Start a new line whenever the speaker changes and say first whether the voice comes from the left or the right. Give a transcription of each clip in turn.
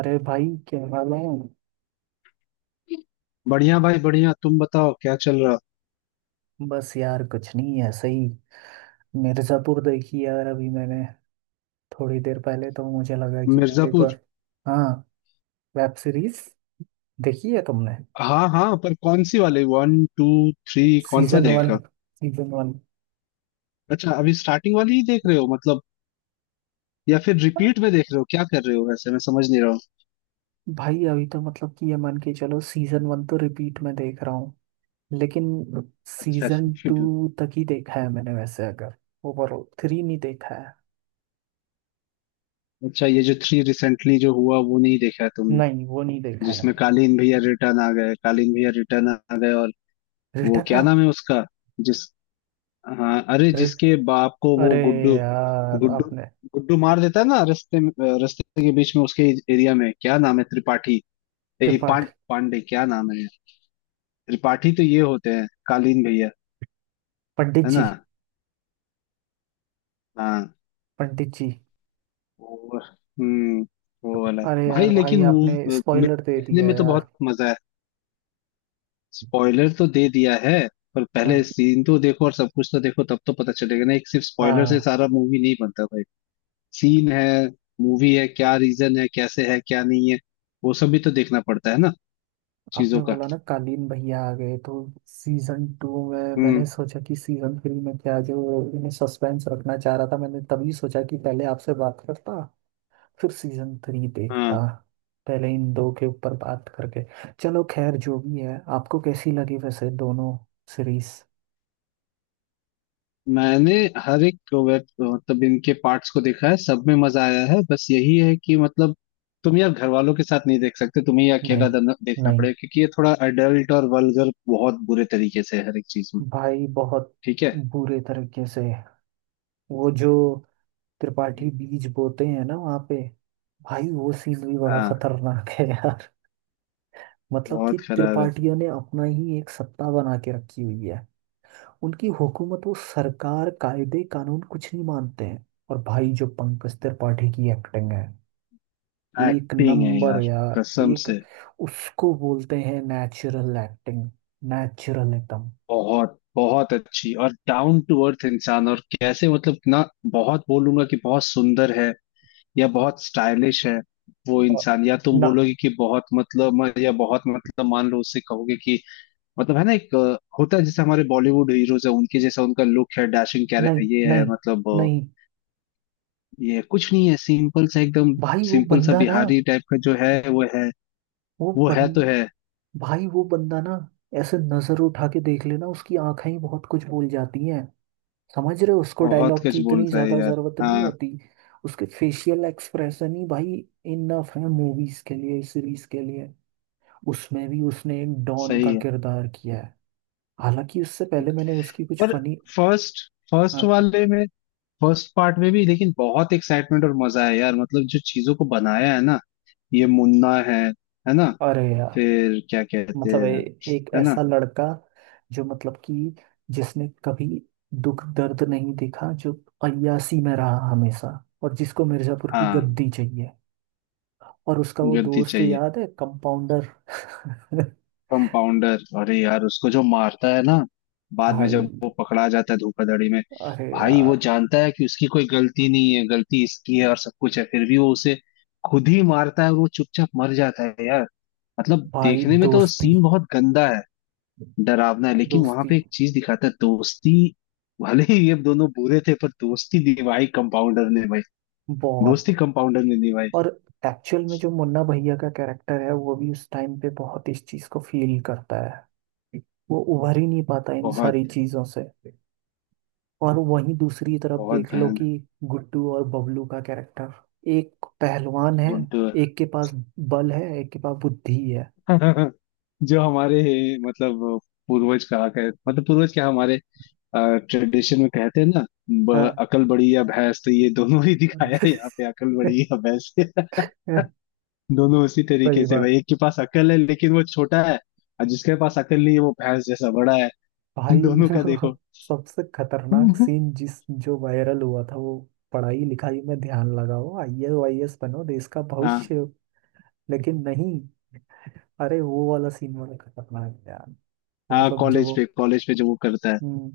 right: अरे भाई क्या हाल है।
left: बढ़िया भाई बढ़िया। तुम बताओ क्या चल रहा।
right: बस यार कुछ नहीं, ऐसे ही। मिर्ज़ापुर देखी यार अभी मैंने थोड़ी देर पहले, तो मुझे लगा कि यार एक
left: मिर्जापुर?
right: बार। हाँ, वेब सीरीज देखी है तुमने।
left: हाँ हाँ, पर कौन सी वाली, वन टू थ्री? कौन सा
right: सीजन वन।
left: देखा?
right: Season one.
left: अच्छा, अभी स्टार्टिंग वाली ही देख रहे हो मतलब, या फिर रिपीट में देख रहे हो? क्या कर रहे हो वैसे, मैं समझ नहीं रहा हूँ।
right: भाई अभी तो मतलब कि ये मान के चलो सीजन वन तो रिपीट में देख रहा हूँ। लेकिन
left: अच्छा
right: सीजन
left: repeat में।
right: टू तक ही देखा है मैंने, वैसे अगर ओवरऑल थ्री नहीं देखा है।
left: अच्छा, ये जो थ्री रिसेंटली जो हुआ वो नहीं देखा है तुमने?
right: नहीं, वो नहीं देखा है।
left: जिसमें कालीन भैया रिटर्न आ गए, कालीन भैया रिटर्न आ गए और वो
right: रिटर्न
left: क्या
right: हाँ।
left: नाम है उसका, जिस हाँ, अरे
right: रिट-
left: जिसके बाप को वो
right: अरे
left: गुड्डू,
right: यार
left: गुड्डू
right: आपने
left: गुड्डू मार देता है ना रास्ते में, रास्ते के बीच में उसके एरिया में। क्या नाम है, त्रिपाठी? ए, पां,
right: त्रिपाठी,
left: पांडे क्या नाम है? त्रिपाठी तो ये होते हैं कालीन भैया,
right: पंडित
left: है
right: जी।
left: ना? हाँ।
right: पंडित जी।
left: वो हम्म वो वाला।
right: अरे
left: भाई
right: यार भाई
left: लेकिन मूव
right: आपने स्पॉइलर दे
left: देखने
right: दिया
left: में तो
right: यार।
left: बहुत मजा है। स्पॉइलर तो दे दिया है, पर पहले
right: हाँ।
left: सीन तो देखो और सब कुछ तो देखो तब तो पता चलेगा ना। एक सिर्फ स्पॉइलर से
right: हाँ,
left: सारा मूवी नहीं बनता भाई। सीन है, मूवी है, क्या रीजन है, कैसे है, क्या नहीं है, वो सब भी तो देखना पड़ता है ना, चीजों
right: आपने
left: का।
right: बोला ना कालीन भैया आ गए, तो सीजन टू में मैंने
left: हम्म।
right: सोचा कि सीजन थ्री में क्या जो सस्पेंस रखना चाह रहा था, मैंने तभी सोचा कि पहले आपसे बात करता, फिर सीजन थ्री
left: हाँ।
right: देखता। पहले इन दो के ऊपर बात करके। चलो खैर, जो भी है, आपको कैसी लगी वैसे दोनों सीरीज।
left: मैंने हर एक वेब मतलब इनके पार्ट्स को देखा है, सब में मजा आया है। बस यही है कि मतलब, तुम यार घर वालों के साथ नहीं देख सकते, तुम्हें ये
right: नहीं।
left: अकेला देखना
right: नहीं
left: पड़ेगा, क्योंकि ये थोड़ा अडल्ट और वल्गर बहुत बुरे तरीके से है हर एक चीज में।
right: भाई, बहुत
left: ठीक है।
right: बुरे तरीके से। वो जो त्रिपाठी बीज बोते हैं ना वहां पे, भाई वो सीन भी बड़ा
left: हाँ।
right: खतरनाक है यार। मतलब कि
left: बहुत खराब
right: त्रिपाठियों ने अपना ही एक सत्ता बना के रखी हुई है। उनकी हुकूमत, वो सरकार, कायदे कानून कुछ नहीं मानते हैं। और भाई जो पंकज त्रिपाठी की एक्टिंग है,
left: है।
right: एक
left: एक्टिंग है
right: नंबर
left: यार,
right: यार,
left: कसम
right: एक।
left: से।
right: उसको बोलते हैं नेचुरल एक्टिंग। नेचुरल एकदम।
left: बहुत बहुत अच्छी। और डाउन टू अर्थ इंसान और कैसे मतलब ना, बहुत बोलूंगा कि बहुत सुंदर है या बहुत स्टाइलिश है वो
right: और-
left: इंसान, या तुम
right: ना।
left: बोलोगे कि बहुत मतलब या बहुत मतलब, मान लो उससे कहोगे कि मतलब है ना, एक होता है जैसे हमारे बॉलीवुड हीरोज है, उनके जैसा उनका लुक है डैशिंग,
right: नहीं।
left: ये है
right: नहीं।
left: मतलब
right: नहीं
left: ये कुछ नहीं है, सिंपल सा एकदम,
right: भाई, वो
left: सिंपल सा
right: बंदा ना,
left: बिहारी टाइप का जो है वो है,
right: वो
left: वो है
right: बन
left: तो है।
right: भाई वो बंदा ना, ऐसे नजर उठा के देख लेना, उसकी आंखें ही बहुत कुछ बोल जाती हैं। समझ रहे हो, उसको
left: बहुत
right: डायलॉग
left: कुछ
right: की इतनी
left: बोलता है
right: ज्यादा
left: यार।
right: जरूरत नहीं
left: हाँ।
right: होती। उसके फेशियल एक्सप्रेशन ही भाई इनफ है, मूवीज के लिए, सीरीज के लिए। उसमें भी उसने एक डॉन का
left: सही है।
right: किरदार किया है। हालांकि उससे पहले मैंने उसकी कुछ
left: पर
right: फनी।
left: फर्स्ट,
right: अरे
left: वाले में, फर्स्ट पार्ट में भी, लेकिन बहुत एक्साइटमेंट और मजा है यार, मतलब जो चीजों को बनाया है ना। ये मुन्ना है ना?
right: यार
left: फिर क्या कहते
right: मतलब
left: हैं,
right: एक
left: है ना?
right: ऐसा लड़का, जो मतलब कि जिसने कभी दुख दर्द नहीं देखा, जो अय्यासी में रहा हमेशा, और जिसको मिर्जापुर की
left: हाँ।
right: गद्दी चाहिए। और उसका वो
left: गद्दी
right: दोस्त
left: चाहिए।
right: याद है, कंपाउंडर।
left: कंपाउंडर, अरे यार उसको जो मारता है ना, बाद में
right: भाई,
left: जब वो पकड़ा जाता है धोखाधड़ी में।
right: अरे
left: भाई वो
right: यार
left: जानता है कि उसकी कोई गलती नहीं है, गलती इसकी है और सब कुछ है, फिर भी वो उसे खुद ही मारता है और वो चुपचाप मर जाता है यार। मतलब
right: भाई,
left: देखने में तो
right: दोस्ती।
left: सीन बहुत गंदा है, डरावना है, लेकिन वहां
right: दोस्ती।
left: पे एक चीज दिखाता है, दोस्ती। भले ही ये दोनों बुरे थे, पर दोस्ती निभाई कंपाउंडर ने भाई।
right: बहुत।
left: दोस्ती कंपाउंडर ने निभाई।
right: और एक्चुअल में जो मुन्ना भैया का कैरेक्टर है, वो भी उस टाइम पे बहुत इस चीज को फील करता है। वो उभर ही नहीं पाता इन
left: बहुत।
right: सारी चीजों से। और वहीं दूसरी तरफ
left: बहुत
right: देख लो कि
left: भयान
right: गुड्डू और बबलू का कैरेक्टर। एक पहलवान है।
left: गुड
right: एक के पास बल है, एक के पास बुद्धि है।
left: जो हमारे मतलब पूर्वज कहा कह मतलब पूर्वज क्या, हमारे ट्रेडिशन में कहते हैं ना,
right: हाँ।
left: अकल बड़ी या भैंस, तो ये दोनों ही दिखाया है यहाँ पे, अकल बड़ी या भैंस। दोनों उसी तरीके
right: सही
left: से
right: बात।
left: भाई, एक के पास अकल है लेकिन वो छोटा है, और जिसके पास अकल नहीं है वो भैंस जैसा बड़ा है।
right: भाई
left: दोनों का देखो।
right: सबसे खतरनाक सीन जिस जो वायरल हुआ था वो, पढ़ाई लिखाई में ध्यान लगाओ, आईएएस वाईएएस बनो, देश का
left: हाँ।
right: भविष्य। लेकिन नहीं। अरे वो वाला सीन बड़ा खतरनाक है यार। कि
left: हाँ
right: मतलब जब
left: कॉलेज
right: वो।
left: पे, जो वो करता है।
right: हम्म,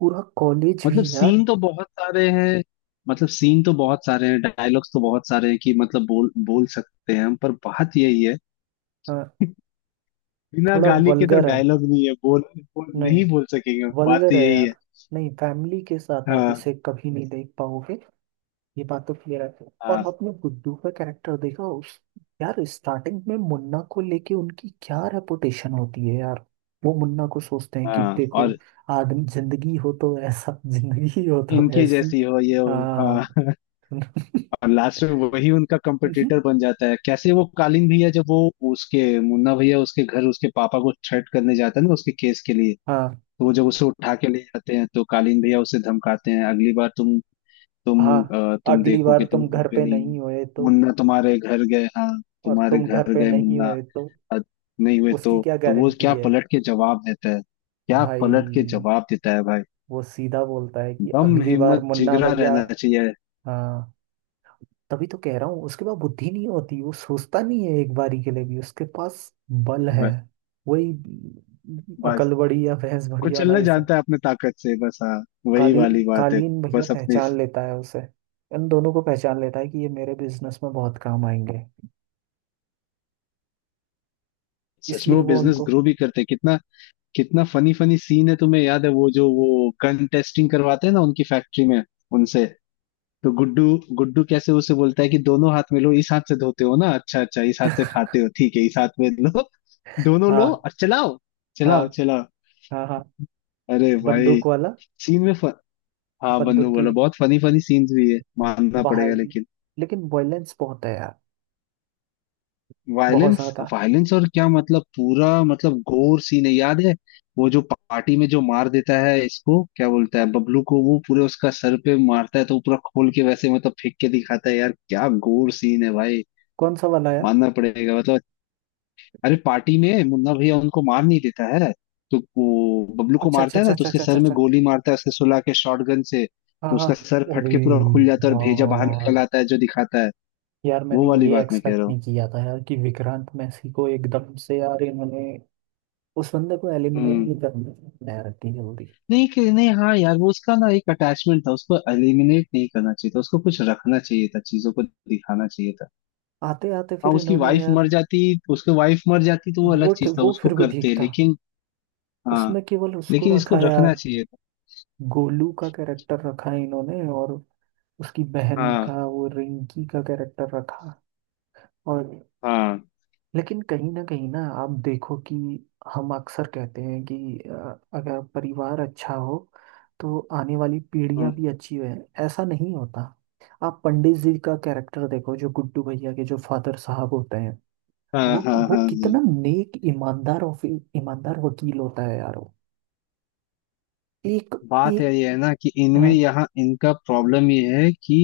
right: पूरा कॉलेज
left: मतलब
right: भी यार।
left: सीन तो बहुत सारे हैं, डायलॉग्स तो बहुत सारे हैं, कि मतलब बोल बोल सकते हैं हम, पर बात यही है,
right: हाँ,
left: बिना
right: थोड़ा
left: गाली के तो
right: वल्गर है।
left: डायलॉग नहीं है। बोल
right: नहीं,
left: नहीं, बोल सकेंगे, बात तो
right: वल्गर है
left: यही है।
right: यार। नहीं, फैमिली के साथ आप
left: हाँ।
right: इसे कभी नहीं देख पाओगे, ये बात तो क्लियर है।
left: हाँ।
right: और आपने गुड्डू का कैरेक्टर देखा, उस यार स्टार्टिंग में मुन्ना को लेके उनकी क्या रेपुटेशन होती है यार। वो मुन्ना को सोचते हैं कि
left: हाँ
right: देखो,
left: और
right: आदमी, जिंदगी हो तो ऐसा। जिंदगी हो तो
left: इनकी
right: ऐसी।
left: जैसी हो ये हो। हाँ।
right: हाँ।
left: और लास्ट में वही उनका कंपटीटर बन जाता है। कैसे वो कालीन भैया, जब वो उसके मुन्ना भैया उसके घर उसके पापा को थ्रेट करने जाता है ना उसके केस के लिए,
right: हाँ
left: तो वो जब उसे उठा के ले जाते हैं तो कालीन भैया उसे धमकाते हैं, अगली बार तुम,
right: हाँ।
left: तुम तुम
right: अगली
left: देखो
right: बार
left: कि तुम
right: तुम
left: घर
right: घर
left: पे
right: पे
left: नहीं हो,
right: नहीं होए तो,
left: मुन्ना तुम्हारे घर गए। हाँ।
right: और
left: तुम्हारे
right: तुम घर
left: घर
right: पे
left: गए
right: नहीं
left: मुन्ना,
right: होए तो
left: आज नहीं हुए
right: उसकी
left: तो?
right: क्या
left: तो वो
right: गारंटी
left: क्या
right: है।
left: पलट के जवाब देता है? क्या पलट के
right: भाई
left: जवाब देता है भाई?
right: वो सीधा बोलता है कि
left: दम,
right: अगली बार
left: हिम्मत,
right: मुन्ना
left: जिगरा
right: भैया।
left: रहना चाहिए।
right: हाँ, तभी तो कह रहा हूँ उसके पास बुद्धि नहीं होती, वो सोचता नहीं है एक बारी के लिए भी, उसके पास बल है।
left: हिम्मत,
right: वही
left: बस।
right: अकल बड़ी या भैंस बड़ी वाला,
left: कुचलना
right: ऐसा।
left: जानता है अपने ताकत से बस। हाँ, वही
right: कालीन
left: वाली बात है।
right: कालीन भैया
left: बस अपनी।
right: पहचान लेता है उसे, इन दोनों को पहचान लेता है कि ये मेरे बिजनेस में बहुत काम आएंगे,
left: सच में
right: इसलिए
left: वो
right: वो
left: बिजनेस
right: उनको।
left: ग्रो भी करते हैं। कितना कितना फनी फनी सीन है! तुम्हें याद है वो जो वो गन टेस्टिंग करवाते हैं ना उनकी फैक्ट्री में, उनसे? तो गुड्डू, कैसे उसे बोलता है कि दोनों हाथ में लो, इस हाथ से धोते हो ना, अच्छा अच्छा इस हाथ से खाते हो, ठीक है, इस हाथ में लो, दोनों लो
right: हाँ
left: और चलाओ,
right: हाँ
left: चलाओ चलाओ।
right: हाँ हाँ।
left: अरे भाई
right: बंदूक वाला।
left: सीन में फ... हाँ बंधु
right: बंदूक की
left: बोलो, बहुत फनी फनी सीन्स भी है, मानना
right: बाहर।
left: पड़ेगा लेकिन।
right: लेकिन वायलेंस बहुत है यार, बहुत
left: वायलेंस,
right: ज्यादा।
left: वायलेंस और क्या, मतलब पूरा मतलब गोर सीन है, याद है? वो जो पार्टी में जो मार देता है, इसको क्या बोलता है, बबलू को, वो पूरे उसका सर पे मारता है तो वो पूरा खोल के वैसे मतलब फेंक के दिखाता है यार, क्या गोर सीन है भाई,
right: कौन सा वाला यार।
left: मानना पड़ेगा मतलब। अरे पार्टी में मुन्ना भैया उनको मार नहीं देता है, तो वो बबलू को
right: अच्छा अच्छा
left: मारता है
right: अच्छा
left: ना, तो
right: अच्छा
left: उसके
right: अच्छा अच्छा
left: सर में
right: अच्छा।
left: गोली मारता है उसके, सुला के शॉटगन से,
right: हाँ
left: तो
right: हाँ।
left: उसका सर फट
right: अरे
left: के पूरा खुल जाता है और भेजा बाहर निकल
right: यार,
left: आता है जो दिखाता है।
right: यार मैंने
left: वो वाली
right: ये
left: बात मैं कह रहा
right: एक्सपेक्ट
left: हूँ।
right: नहीं किया था यार कि विक्रांत मैसी को एकदम से यार इन्होंने उस बंदे को एलिमिनेट
left: हम्म।
right: नहीं करना, बनाया रखती, जल्दी
left: नहीं कि नहीं हाँ यार, वो उसका ना एक अटैचमेंट था, उसको एलिमिनेट नहीं करना चाहिए था, उसको कुछ रखना चाहिए था, चीजों को दिखाना चाहिए था।
right: आते आते
left: हाँ
right: फिर
left: उसकी
right: इन्होंने
left: वाइफ
right: यार।
left: मर जाती, तो वो अलग चीज था,
right: वो
left: उसको
right: फिर भी ठीक
left: करते,
right: था।
left: लेकिन। हाँ।
right: उसमें केवल उसको
left: लेकिन इसको
right: रखा
left: रखना
right: यार।
left: चाहिए था।
right: गोलू का कैरेक्टर रखा है इन्होंने, और उसकी बहन
left: हाँ,
right: का वो रिंकी का कैरेक्टर रखा। और
left: हाँ,
right: लेकिन कहीं ना आप देखो कि हम अक्सर कहते हैं कि अगर परिवार अच्छा हो तो आने वाली
left: हाँ,
right: पीढ़ियां भी अच्छी हैं। ऐसा नहीं होता। आप पंडित जी का कैरेक्टर देखो, जो गुड्डू भैया के जो फादर साहब होते हैं,
left: हाँ,
right: वो
left: हाँ, हाँ,
right: वो
left: हाँ।
right: कितना नेक, ईमानदार, और फिर ईमानदार वकील होता है यार वो। एक,
left: बात है
right: एक।
left: ये है ना कि इनमें यहाँ इनका प्रॉब्लम ये है कि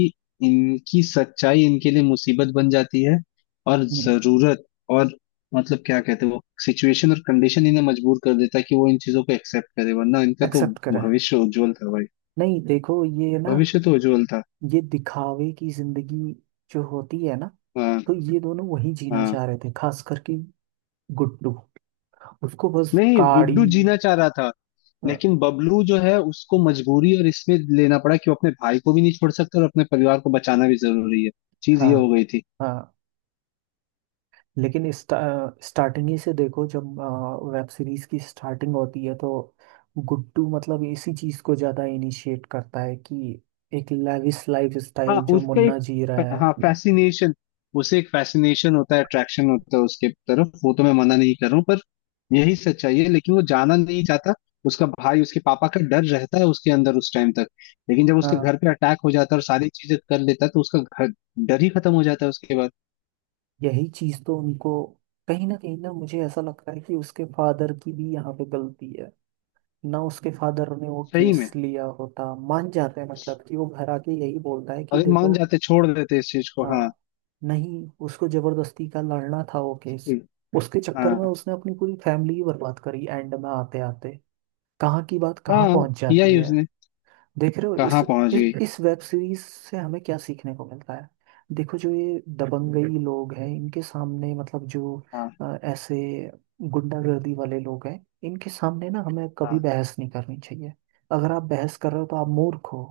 left: इनकी सच्चाई इनके लिए मुसीबत बन जाती है, और जरूरत और मतलब क्या कहते हैं, वो सिचुएशन और कंडीशन इन्हें मजबूर कर देता है कि वो इन चीजों को एक्सेप्ट करे, वरना इनका तो
right: एक्सेप्ट करें।
left: भविष्य उज्जवल था भाई।
right: नहीं देखो ये ना,
left: भविष्य तो उज्जवल था।
right: ये दिखावे की जिंदगी जो होती है ना,
left: हाँ।
right: तो ये दोनों वही जीना
left: हाँ।
right: चाह रहे थे, खास करके गुड्डू। उसको बस
left: नहीं
right: काड़ी।
left: गुड्डू जीना चाह रहा था,
right: हाँ।
left: लेकिन बबलू जो है उसको मजबूरी और इसमें लेना पड़ा कि वो अपने भाई को भी नहीं छोड़ सकता और अपने परिवार को बचाना भी जरूरी है। चीज ये
right: हाँ।
left: हो गई थी।
right: हाँ। लेकिन स्टा, स्टार्टिंग ही से देखो, जब वेब सीरीज की स्टार्टिंग होती है तो गुड्डू मतलब इसी चीज को ज्यादा इनिशिएट करता है कि एक लेविश लाइफ
left: हाँ
right: स्टाइल जो
left: उसका
right: मुन्ना जी रहा
left: एक। हाँ
right: है।
left: फैसिनेशन। उसे एक फैसिनेशन होता है, अट्रैक्शन होता है उसके तरफ, वो तो मैं मना नहीं कर रहा हूँ, पर यही सच्चाई है, लेकिन वो जाना नहीं चाहता। उसका भाई उसके पापा का डर रहता है उसके अंदर उस टाइम तक, लेकिन जब उसके
right: हाँ,
left: घर पे अटैक हो जाता है और सारी चीजें कर लेता है तो उसका घर, डर ही खत्म हो जाता है उसके बाद।
right: यही चीज तो उनको, कहीं ना मुझे ऐसा लगता है कि उसके फादर की भी यहाँ पे गलती है ना। उसके फादर ने वो
left: सही में
right: केस लिया होता, मान जाते हैं, मतलब कि वो घर आके यही बोलता है कि
left: अगर मान
right: देखो।
left: जाते, छोड़ देते इस चीज को। हाँ।
right: हाँ नहीं, उसको जबरदस्ती का लड़ना था वो केस। उसके चक्कर में
left: हाँ।
right: उसने अपनी पूरी फैमिली ही बर्बाद करी, एंड में आते आते कहाँ की बात कहाँ
left: हाँ,
right: पहुंच
left: किया
right: जाती
left: ही
right: है।
left: उसने।
right: देख रहे हो
left: कहाँ पहुंच गई।
right: इस वेब सीरीज से हमें क्या सीखने को मिलता है। देखो जो ये दबंगई लोग हैं, इनके सामने मतलब जो
left: हाँ।
right: ऐसे गुंडागर्दी वाले लोग हैं, इनके सामने ना हमें कभी
left: हाँ।
right: बहस नहीं करनी चाहिए। अगर आप बहस कर रहे हो तो आप मूर्ख हो।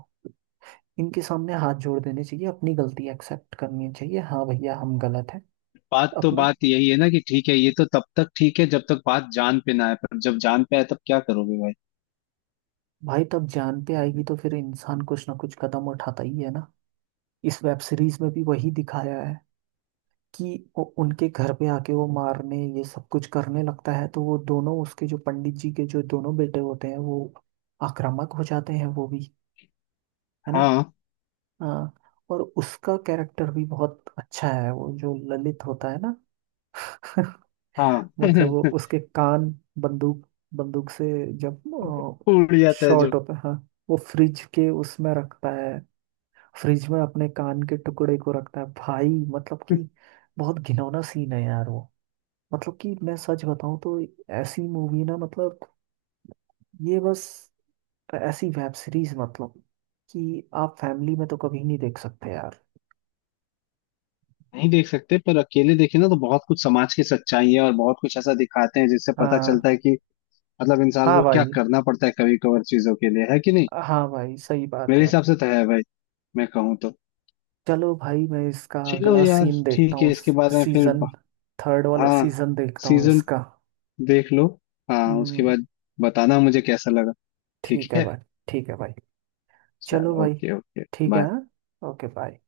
right: इनके सामने हाथ जोड़ देने चाहिए, अपनी गलती एक्सेप्ट करनी चाहिए, हाँ भैया हम गलत है।
left: बात तो
right: अपना।
left: बात यही है ना कि ठीक है, ये तो तब तक ठीक है जब तक बात जान पे ना आए, पर जब जान पे आए तब क्या करोगे भाई?
right: भाई तब जान पे आएगी तो फिर इंसान कुछ ना कुछ कदम उठाता ही है ना। इस वेब सीरीज में भी वही दिखाया है, कि वो उनके घर पे आके वो मारने ये सब कुछ करने लगता है, तो वो दोनों उसके जो पंडित जी के जो दोनों बेटे होते हैं वो आक्रामक हो जाते हैं वो भी, है ना।
left: हाँ।
right: हाँ। और उसका कैरेक्टर भी बहुत अच्छा है वो जो ललित होता है ना।
left: हाँ।
right: मतलब वो उसके कान, बंदूक, बंदूक से जब
left: उड़ जाता है जो।
right: शॉर्ट होता है, हाँ, वो फ्रिज के उसमें रखता है, फ्रिज में अपने कान के टुकड़े को रखता है भाई। मतलब कि बहुत घिनौना सीन है यार वो। मतलब कि मैं सच बताऊं तो ऐसी मूवी ना, मतलब ये बस ऐसी वेब सीरीज मतलब कि आप फैमिली में तो कभी नहीं देख सकते यार।
left: नहीं देख सकते, पर अकेले देखे ना तो बहुत कुछ समाज की सच्चाई है और बहुत कुछ ऐसा दिखाते हैं जिससे पता
right: हाँ।
left: चलता है कि मतलब इंसान
right: हाँ
left: को क्या
right: भाई,
left: करना पड़ता है कभी कभार चीजों के लिए, है कि नहीं?
right: हाँ भाई सही बात
left: मेरे
right: है।
left: हिसाब से तो है भाई, मैं कहूँ तो।
right: चलो भाई मैं इसका
left: चलो
right: अगला
left: यार
right: सीन देखता
left: ठीक है,
right: हूँ।
left: इसके बारे में फिर
right: सीजन थर्ड वाला
left: हाँ।
right: सीजन देखता हूँ
left: सीजन
right: इसका।
left: देख लो। हाँ उसके
right: हम्म,
left: बाद बताना मुझे कैसा लगा। ठीक
right: ठीक है
left: है।
right: भाई। ठीक है भाई। चलो
left: चलो,
right: भाई।
left: ओके ओके
right: ठीक है।
left: बाय।
right: हाँ? Okay bye.